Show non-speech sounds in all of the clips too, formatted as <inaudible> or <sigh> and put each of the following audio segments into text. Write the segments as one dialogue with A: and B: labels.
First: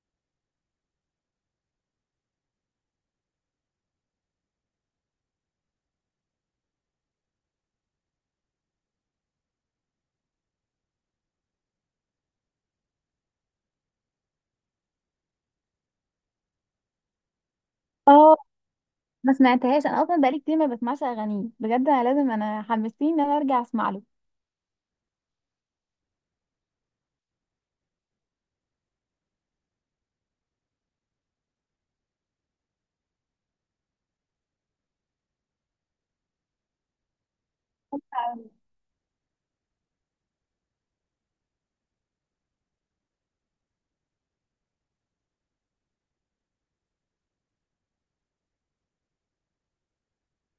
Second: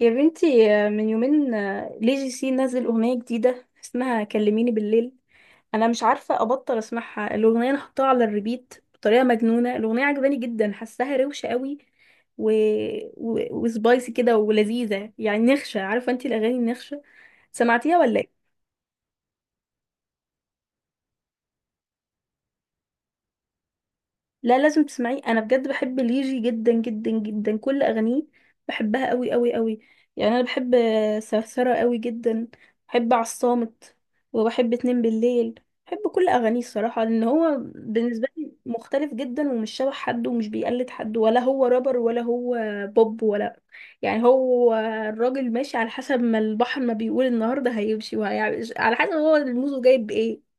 A: يا بنتي من يومين لي جي سي نزل أغنية جديدة اسمها كلميني بالليل. أنا مش عارفة أبطل أسمعها، الأغنية أنا حطاها على الريبيت بطريقة مجنونة، الأغنية عجباني جدا حاساها روشة قوي و... و... وسبايسي كده ولذيذة، يعني نخشة، عارفة أنتي الأغاني النخشة؟ سمعتيها ولا إيه؟
B: اه، ما سمعتهاش. انا اصلا بقالي كتير ما بسمعش اغانيه بجد. انا لازم حمستني ان انا ارجع اسمع له.
A: لا لازم تسمعيه، انا بجد بحب ليجي جدا جدا جدا، كل اغانيه بحبها قوي قوي قوي. يعني انا بحب سرسرة قوي جدا، بحب عالصامت، وبحب اتنين بالليل، بحب كل اغانيه الصراحة، لان هو بالنسبة لي مختلف جدا ومش شبه حد ومش بيقلد حد، ولا هو رابر ولا هو بوب ولا، يعني هو الراجل ماشي على حسب ما البحر ما بيقول النهارده هيمشي، وهيعمل على حسب هو الموزه جايب ايه.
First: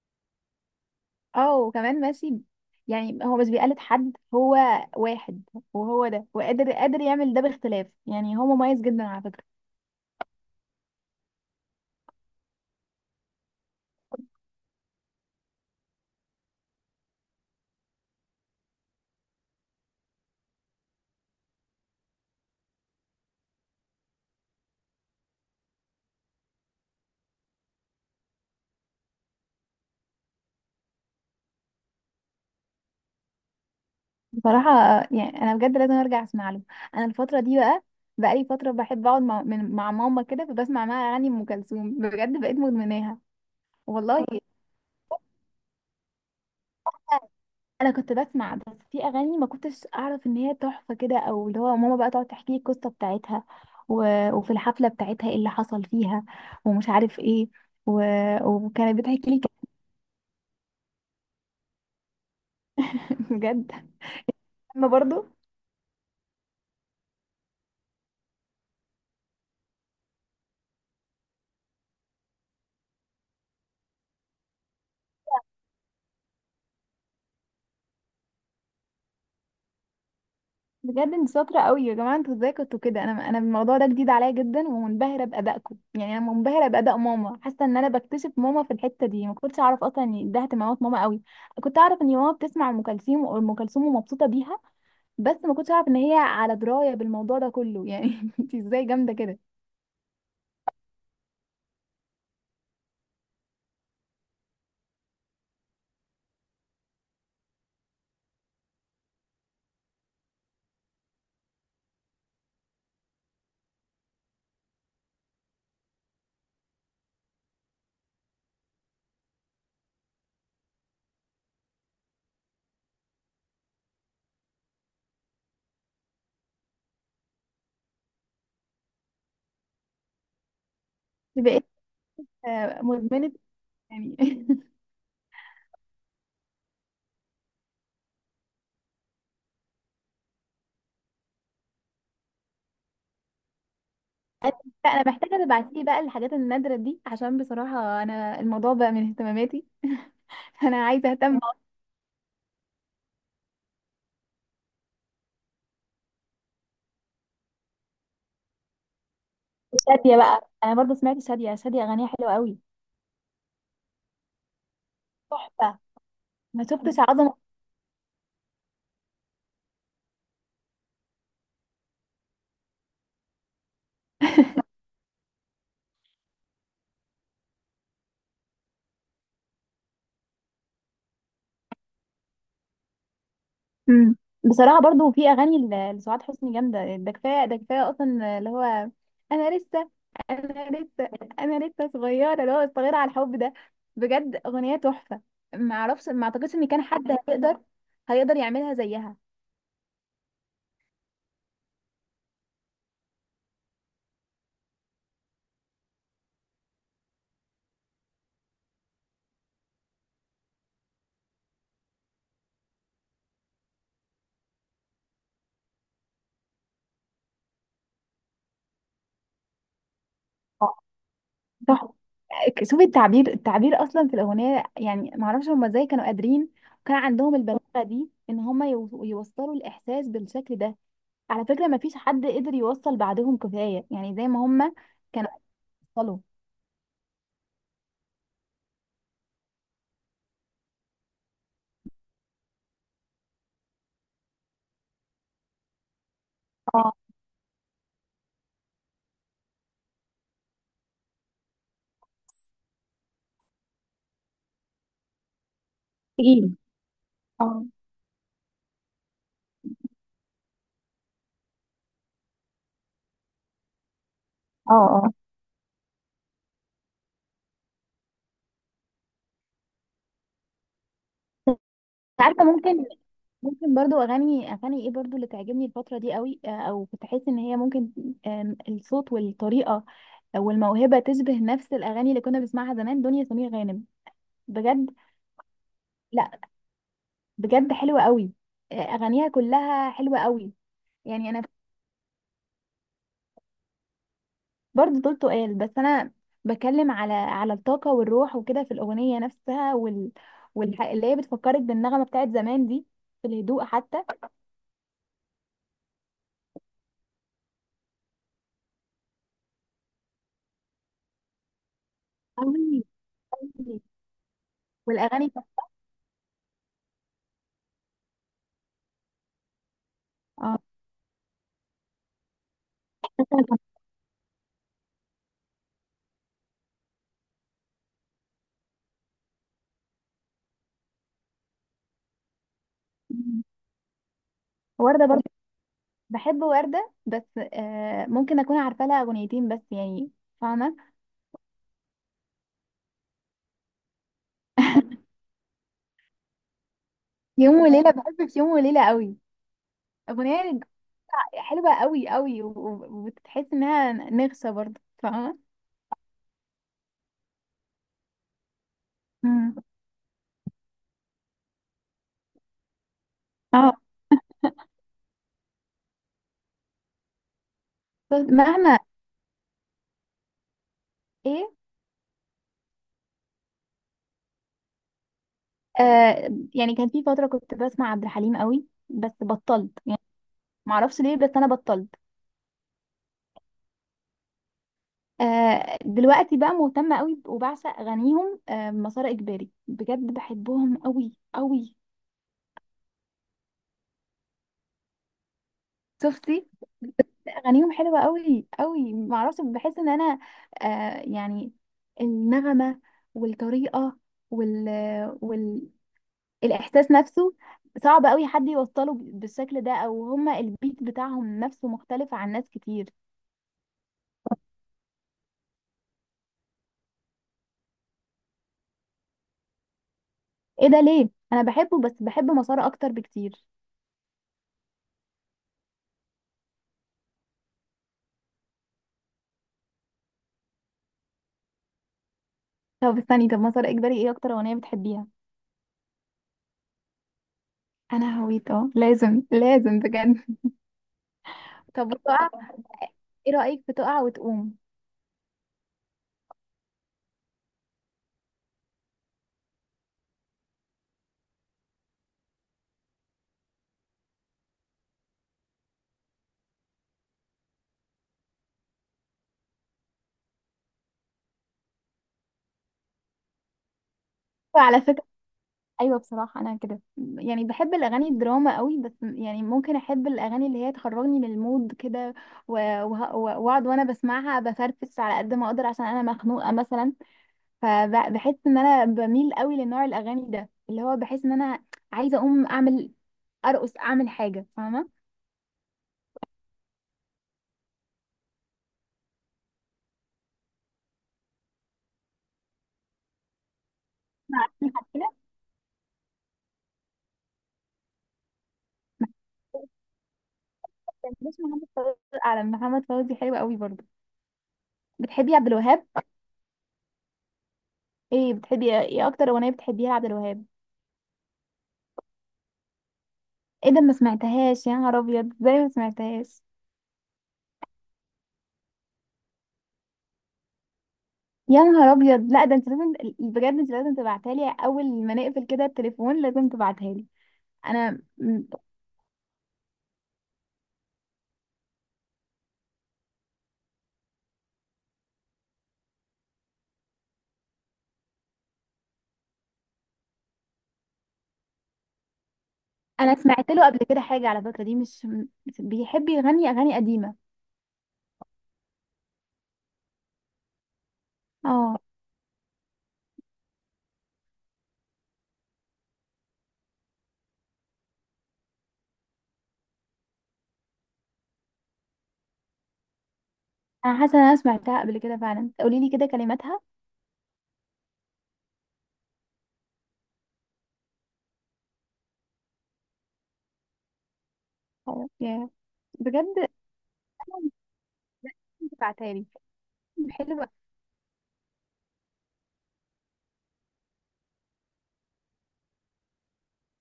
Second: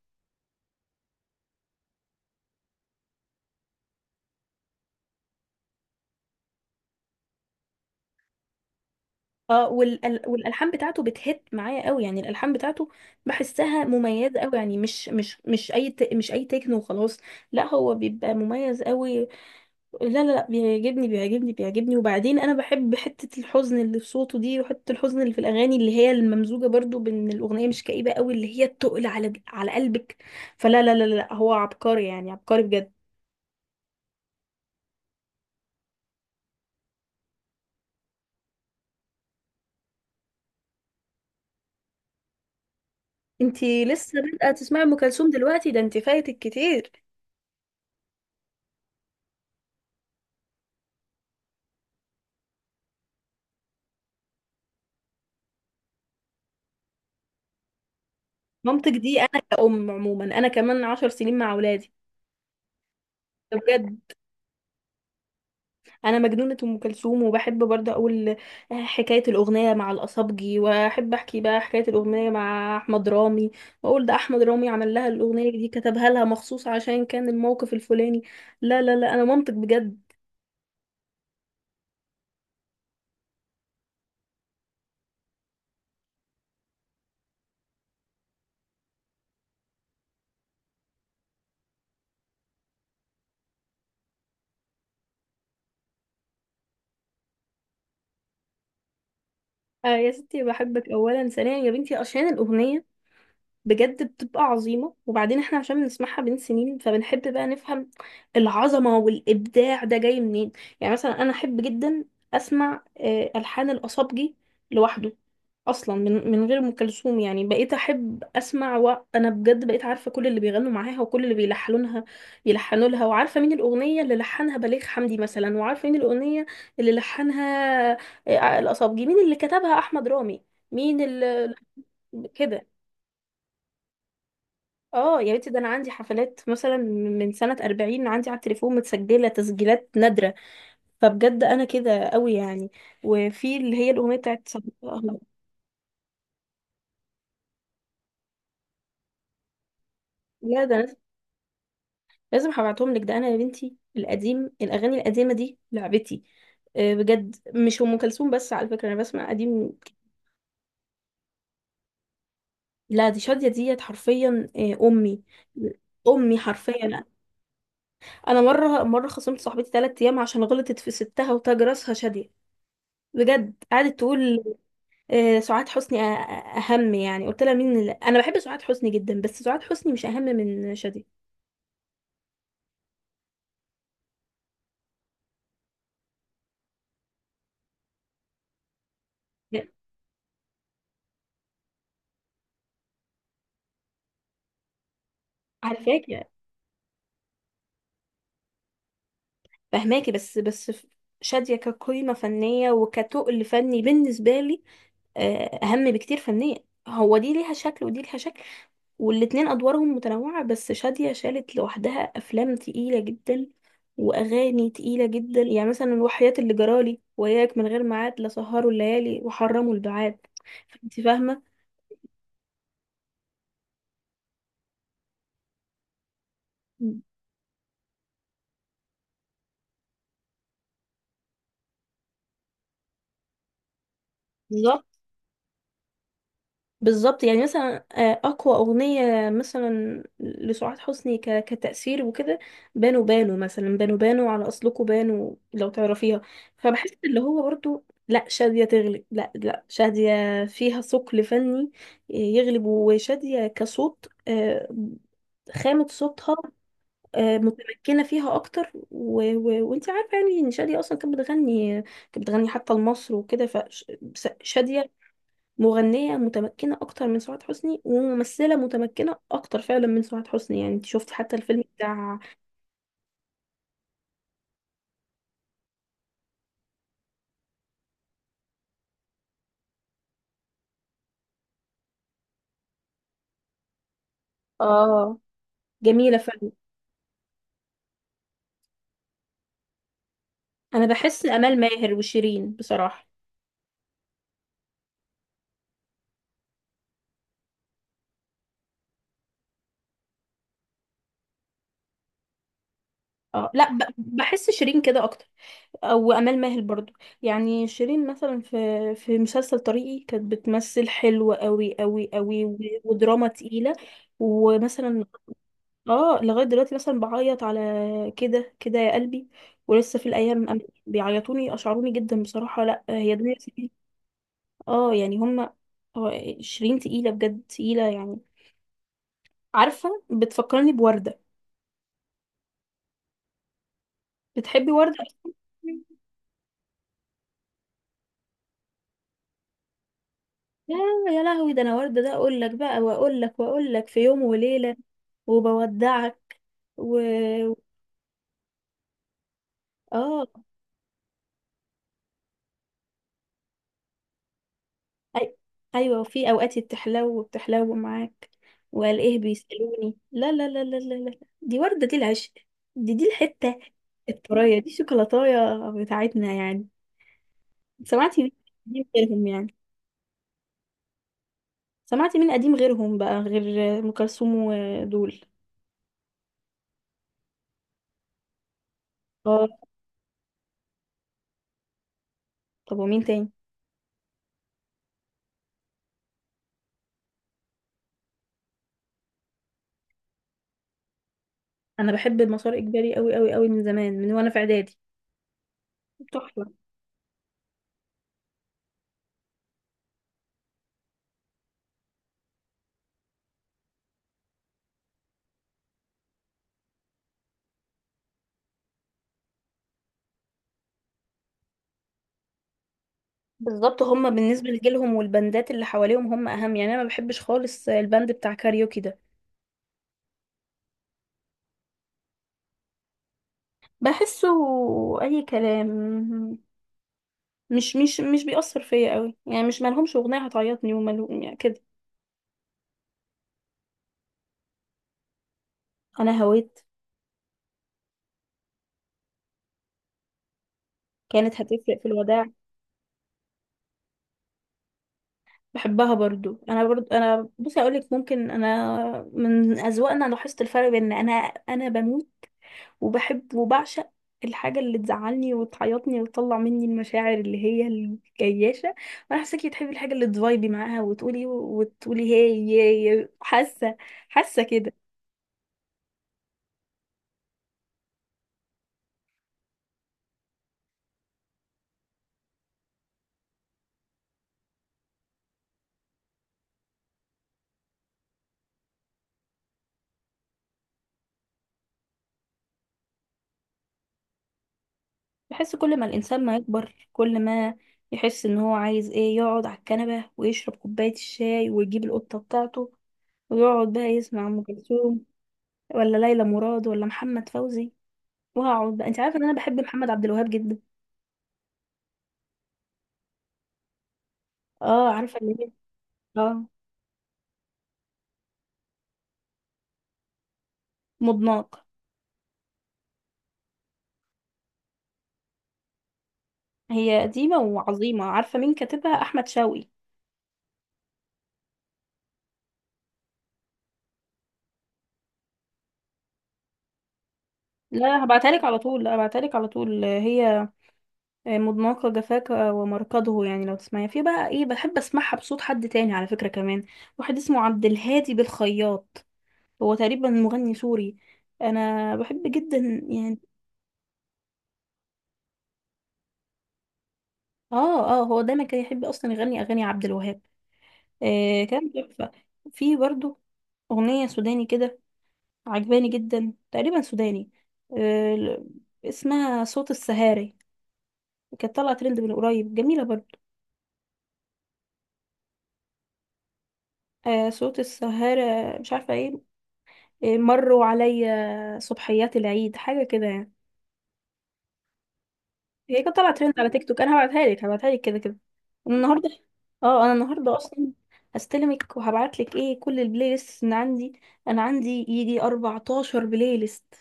B: اه، وكمان ماشي. يعني هو مش بيقلد حد، هو واحد، وهو ده، وقادر قادر يعمل ده باختلاف. يعني هو مميز جدا على فكرة.
A: اه والال... والالحان بتاعته بتهت معايا قوي، يعني الالحان بتاعته بحسها مميزه قوي، يعني مش مش اي تكنو وخلاص، لا هو بيبقى مميز قوي. لا لا لا بيعجبني بيعجبني بيعجبني، وبعدين انا بحب حته الحزن اللي في صوته دي، وحته الحزن اللي في الاغاني اللي هي الممزوجه برضو بان الاغنيه مش كئيبه قوي، اللي هي التقل على على قلبك، فلا لا لا لا هو عبقري يعني عبقري بجد.
B: بصراحة، يعني انا بجد لازم ارجع اسمع له. انا الفترة دي بقى، بقالي فترة بحب اقعد مع ماما كده، فبسمع معاها اغاني ام كلثوم، بجد بقيت مدمناها.
A: انتي لسه
B: والله.
A: بادئه تسمعي ام كلثوم دلوقتي؟ ده انتي فايتك كتير.
B: انا كنت بسمع بس في اغاني ما كنتش اعرف ان هي تحفه كده، او اللي هو ماما بقى تقعد تحكي لي القصه بتاعتها. و... وفي الحفله بتاعتها ايه اللي حصل فيها، ومش عارف ايه. و...
A: مامتك
B: وكانت
A: دي
B: بتحكي
A: انا
B: لي. <laughs>
A: كأم عموما انا كمان 10 سنين مع اولادي،
B: كلام بجد.
A: بجد
B: انا برضو.
A: انا مجنونه ام كلثوم، وبحب برضه اقول حكايه الاغنيه مع الاصابجي، واحب احكي بقى حكايه الاغنيه مع احمد رامي، واقول ده احمد رامي عمل لها الاغنيه دي كتبها لها مخصوص عشان كان الموقف الفلاني. لا لا لا انا مامتك بجد.
B: بجد انت شاطره قوي يا جماعه، انتوا ازاي كنتوا كده؟ انا الموضوع ده جديد عليا جدا، ومنبهره بادائكم، يعني انا منبهره باداء ماما، حاسه ان انا بكتشف ماما في الحته دي. ما كنتش اعرف اصلا ان ده اهتمامات ماما قوي. كنت اعرف ان ماما بتسمع ام كلثوم ومبسوطه بيها، بس ما كنتش اعرف ان هي على درايه بالموضوع ده كله يعني. <laughs> انت ازاي جامده كده؟
A: آه يا ستي بحبك، اولا ثانيا يا بنتي عشان الاغنيه بجد بتبقى عظيمة، وبعدين احنا عشان بنسمعها بين سنين فبنحب بقى نفهم العظمة والإبداع ده جاي منين. يعني مثلا أنا أحب جدا أسمع ألحان الأصابجي لوحده، أصلا من غير أم كلثوم، يعني بقيت أحب أسمع، وأنا بجد بقيت عارفة كل اللي بيغنوا معاها وكل اللي بيلحنونها يلحنوا لها، وعارفة مين الأغنية اللي لحنها بليغ حمدي مثلا، وعارفة مين الأغنية اللي لحنها الأصابجي، مين اللي كتبها أحمد رامي، مين اللي
B: بقيت
A: <laughs> كده.
B: مدمنه يعني. <laughs>
A: اه يا بنتي ده انا عندي حفلات مثلا من سنة 40، عندي على التليفون متسجلة تسجيلات نادرة، فبجد انا كده قوي يعني، وفي اللي هي الأغنية بتاعت
B: لا، انا
A: صدقها.
B: محتاجه تبعتي لي بقى الحاجات النادره دي، عشان بصراحه انا الموضوع بقى من اهتماماتي. <laughs>
A: لا ده
B: انا
A: أنا
B: عايزه اهتم.
A: لازم هبعتهم لك، ده انا يا بنتي القديم الأغاني القديمة دي لعبتي، بجد مش أم كلثوم بس على فكرة، انا بسمع قديم.
B: شاديه بقى، انا برضو سمعت شاديه. شاديه اغانيها حلوه قوي.
A: لا دي شادية ديت حرفيا أمي،
B: تحفه.
A: أمي
B: ما شفتش
A: حرفيا.
B: عظمه.
A: انا مرة خصمت صاحبتي 3 ايام عشان غلطت في ستها وتاج راسها شادية، بجد قعدت تقول سعاد حسني اهم، يعني قلت لها انا بحب سعاد حسني جدا، بس سعاد حسني مش اهم من شادية.
B: مم. بصراحة برضو في أغاني لسعاد حسني جامدة. ده كفاية، ده كفاية أصلا اللي هو، أنا
A: لا،
B: لسه أنا لسه أنا لسه صغيرة، اللي هو صغيرة على الحب ده. بجد أغنية تحفة. معرفش،
A: عارفاكي
B: ما أعتقدش إن كان حد هيقدر يعملها زيها.
A: فهماكي، شادية كقيمة فنية وكتقل فني بالنسبة لي اهم بكتير فنيا، هو دي ليها شكل ودي ليها شكل والاتنين ادوارهم متنوعة، بس شادية شالت لوحدها افلام تقيلة جدا واغاني تقيلة جدا، يعني مثلا وحياة اللي جرالي، وياك من غير ميعاد، لا سهروا الليالي وحرموا البعاد،
B: آه.
A: فانت فاهمة.
B: تحفة. شوفي التعبير، التعبير أصلا في الأغنية. يعني معرفش هما إزاي كانوا قادرين، وكان عندهم البلاغة دي إن هما يوصلوا الإحساس بالشكل ده. على فكرة ما فيش حد قدر يوصل بعدهم، كفاية يعني زي ما هما
A: بالظبط
B: كانوا يوصلوا.
A: بالظبط، يعني مثلا اقوى اغنيه مثلا لسعاد حسني كتاثير وكده بانو بانو، مثلا بانو بانو على اصلكوا بانو، لو تعرفيها، فبحس
B: اه،
A: اللي هو برضو لا شاديه تغلب، لا لا شاديه فيها ثقل فني يغلب، وشاديه كصوت خامه صوتها
B: تقيل. اه،
A: متمكنه فيها اكتر و... و... وانت عارفه يعني ان شاديه اصلا كانت بتغني كانت بتغني حتى لمصر وكده،
B: اه،
A: فشاديه
B: اه، أنت
A: مغنية متمكنة أكتر من سعاد حسني، وممثلة متمكنة أكتر فعلا من سعاد حسني، يعني انت شفت حتى الفيلم بتاع.
B: عارفه. ممكن برضو، اغاني ايه برضو اللي تعجبني الفتره دي قوي، او كنت احس ان هي ممكن، الصوت والطريقه والموهبه تشبه نفس الاغاني اللي كنا بنسمعها زمان، دنيا سمير غانم. بجد.
A: اه جميلة
B: لا،
A: فعلا.
B: بجد حلوه قوي. اغانيها كلها حلوه قوي.
A: أنا بحس
B: يعني انا
A: أمال ماهر وشيرين بصراحة.
B: برضو دول تقال، بس انا بتكلم على الطاقه والروح وكده في الاغنيه نفسها، اللي هي بتفكرك بالنغمه بتاعت زمان دي، في
A: اه
B: الهدوء
A: لا
B: حتى
A: بحس شيرين كده أكتر، أو أمال ماهر برضو، يعني شيرين مثلا في مسلسل طريقي كانت بتمثل حلوة قوي قوي قوي، و-
B: قوي.
A: ودراما تقيلة، ومثلا
B: والاغاني بتاعت-
A: اه لغاية دلوقتي مثلا بعيط على كده كده يا قلبي، ولسه في الأيام من
B: اه.
A: قبل بيعيطوني أشعروني جدا بصراحة، لأ هي دنيا سمير. اه يعني هما هو شيرين تقيلة بجد تقيلة يعني، عارفة بتفكرني بوردة.
B: مم.
A: بتحبي وردة
B: وردة برضه.
A: أصلاً؟
B: بحب وردة، بس ممكن اكون عارفة لها اغنيتين بس يعني.
A: يا
B: فاهمة؟
A: يا لهوي، ده أنا وردة ده أقول لك بقى، وأقول لك وأقول لك في يوم وليلة، وبودعك، و
B: يوم وليلة، بحب في يوم وليلة قوي.
A: اه
B: اغنية حلوة قوي قوي، وتحس انها نغصة برضه.
A: أي...
B: فاهمة؟
A: ايوه، وفي اوقات بتحلو بتحلو معاك والاقيه
B: مم.
A: بيسالوني، لا لا لا لا لا لا دي ورده، دي العشق، دي دي الحته
B: اه،
A: الطريه دي شوكولاتايه بتاعتنا يعني.
B: بس
A: سمعتي مين
B: مهما،
A: قديم غيرهم يعني،
B: ايه؟
A: سمعتي مين قديم غيرهم بقى غير ام كلثوم ودول؟
B: آه يعني كان في فترة كنت بسمع عبد الحليم قوي بس
A: اه
B: بطلت يعني. معرفش ليه، بس انا بطلت.
A: طب ومين تاني؟
B: دلوقتي بقى مهتمة قوي وبعشق اغانيهم. مسار اجباري بجد، بحبهم قوي قوي.
A: انا بحب المسار اجباري قوي قوي قوي من زمان، من وانا في اعدادي، تحفه.
B: شفتي؟ اغانيهم حلوه قوي قوي. معرفش، بحس ان انا يعني النغمه والطريقه وال وال الاحساس نفسه صعب قوي حد يوصله بالشكل ده، او هما البيت بتاعهم نفسه مختلف عن ناس كتير.
A: بالظبط هما بالنسبه لجيلهم والبندات اللي حواليهم هم اهم، يعني انا ما بحبش خالص البند بتاع كاريوكي ده،
B: ايه ده، ليه؟ انا بحبه، بس بحب مسار اكتر بكتير.
A: بحسه اي كلام، مش بيأثر فيا قوي، يعني مش مالهمش اغنيه هتعيطني وماله يعني كده.
B: طب استني، طب مسار اجباري ايه اكتر اغنيه بتحبيها؟
A: انا هويت،
B: انا هويت. اه، لازم لازم بجد.
A: كانت
B: <laughs>
A: هتفرق، في
B: طب
A: الوداع،
B: وتقع، ايه رايك في تقع وتقوم؟
A: بحبها برضو، انا برضو انا بصي اقول لك، ممكن انا من اذواقنا لاحظت الفرق، بين انا انا بموت وبحب وبعشق الحاجه اللي تزعلني وتعيطني وتطلع مني المشاعر اللي هي الجياشه، وانا حاساكي بتحبي الحاجه اللي تفايبي معاها وتقولي وتقولي هي هي هي. حاسه كده.
B: وعلى فكره، ايوه بصراحه انا كده. يعني بحب الاغاني الدراما قوي، بس يعني ممكن احب الاغاني اللي هي تخرجني من المود كده، و- واقعد وانا بسمعها بفرفس على قد ما اقدر، عشان انا مخنوقه مثلا. فبحس ان انا بميل قوي لنوع الاغاني ده، اللي هو بحس ان انا عايزه اقوم اعمل، ارقص، اعمل حاجه. فاهمه؟
A: بحس كل ما الإنسان ما يكبر، كل ما يحس إن هو عايز إيه يقعد على الكنبة ويشرب كوباية الشاي، ويجيب القطة بتاعته ويقعد بقى يسمع
B: مع،
A: أم
B: عارفين
A: كلثوم،
B: كده.
A: ولا ليلى مراد، ولا محمد فوزي، وهقعد بقى. أنت عارفة إن أنا بحب محمد عبد الوهاب جدا؟
B: كان اسمه محمد فوزي. على، محمد فوزي حلو قوي برضه.
A: آه عارفة اللي
B: بتحبي عبد
A: هي
B: الوهاب؟
A: آه
B: ايه بتحبي؟ ايه اكتر اغنيه بتحبيها لعبد الوهاب؟
A: مضناك،
B: ايه ده، ما سمعتهاش؟ يا نهار ابيض، ازاي ما سمعتهاش؟
A: هي قديمة وعظيمة، عارفة مين كاتبها؟ أحمد شوقي.
B: يا نهار ابيض. لا ده انت لازم، بجد انت لازم تبعتها لي اول ما نقفل كده التليفون، لازم تبعتها لي. انا
A: لا هبعتها لك
B: م-.
A: على طول لا هبعتها لك على طول، هي مضناك جفاك ومركضه، يعني لو تسمعيها، في بقى ايه بحب اسمعها بصوت حد تاني على فكرة، كمان واحد اسمه عبد الهادي بالخياط، هو تقريبا مغني سوري، انا بحب جدا
B: انا
A: يعني.
B: سمعت له قبل كده حاجه على فكره، دي مش م-. بيحب يغني اغاني قديمه.
A: اه اه هو دايما كان يحب اصلا يغني اغاني عبد الوهاب، آه كان
B: اه.
A: تحفة. في برضو اغنية سوداني كده عجباني جدا، تقريبا سوداني، آه اسمها صوت السهاري، كانت طالعة ترند من قريب، جميلة برضو،
B: انا حاسه ان انا سمعتها قبل كده فعلا، قولي لي كده كلماتها.
A: آه صوت السهارة، مش عارفة ايه مروا عليا صبحيات العيد، حاجة كده يعني،
B: أو- يا-.
A: هي كانت طالعة
B: بجد
A: ترند
B: انا،
A: على تيك توك، انا هبعتها لك كده كده. أنا
B: ممكن
A: النهاردة،
B: تبعتها لي؟
A: اه انا النهاردة
B: حلوه،
A: اصلا هستلمك وهبعت لك ايه كل البلاي ليست اللي عندي، انا عندي يجي 14 بلاي ليست،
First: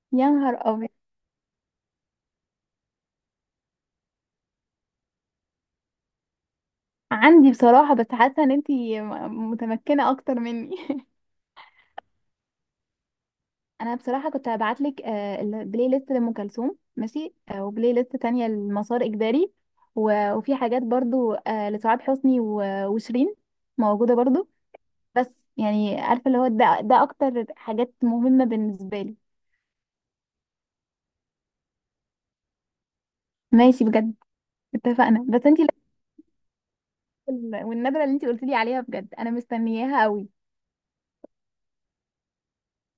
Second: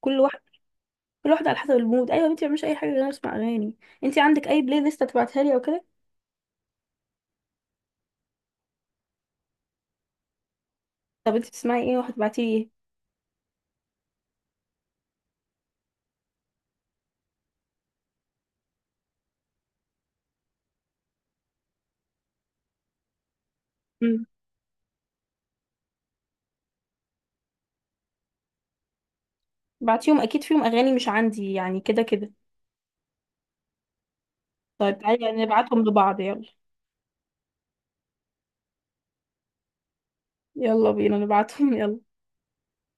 A: كل
B: يا
A: واحد،
B: نهار ابيض.
A: كل واحدة على حسب المود، ايوه انت مش اي حاجة غير اسمع اغاني، انت عندك اي بلاي ليست هتبعتها لي او كده؟
B: عندي بصراحه، بس حاسه ان انت متمكنه اكتر مني. <laughs>
A: طب انت بتسمعي ايه؟ وهتبعتي لي ايه؟
B: انا بصراحه كنت هبعت لك البلاي ليست لام كلثوم، ماشي، وبلاي ليست تانية لمسار اجباري، وفي حاجات برضو، لسعاد حسني، وشيرين موجوده
A: مم.
B: برضو. بس يعني عارفه، اللي هو ده اكتر حاجات مهمه بالنسبه لي.
A: بعتيهم اكيد فيهم اغاني مش عندي يعني كده كده.
B: ماشي بجد،
A: طيب تعالي
B: اتفقنا.
A: يعني
B: بس انتي
A: نبعتهم لبعض، يلا،
B: والنبره اللي انتي قلتي لي عليها، بجد انا مستنياها قوي.
A: يلا بينا نبعتهم <laughs> يلا.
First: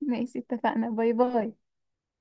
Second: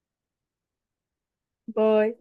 B: ماشي اتفقنا. باي باي.
A: باي.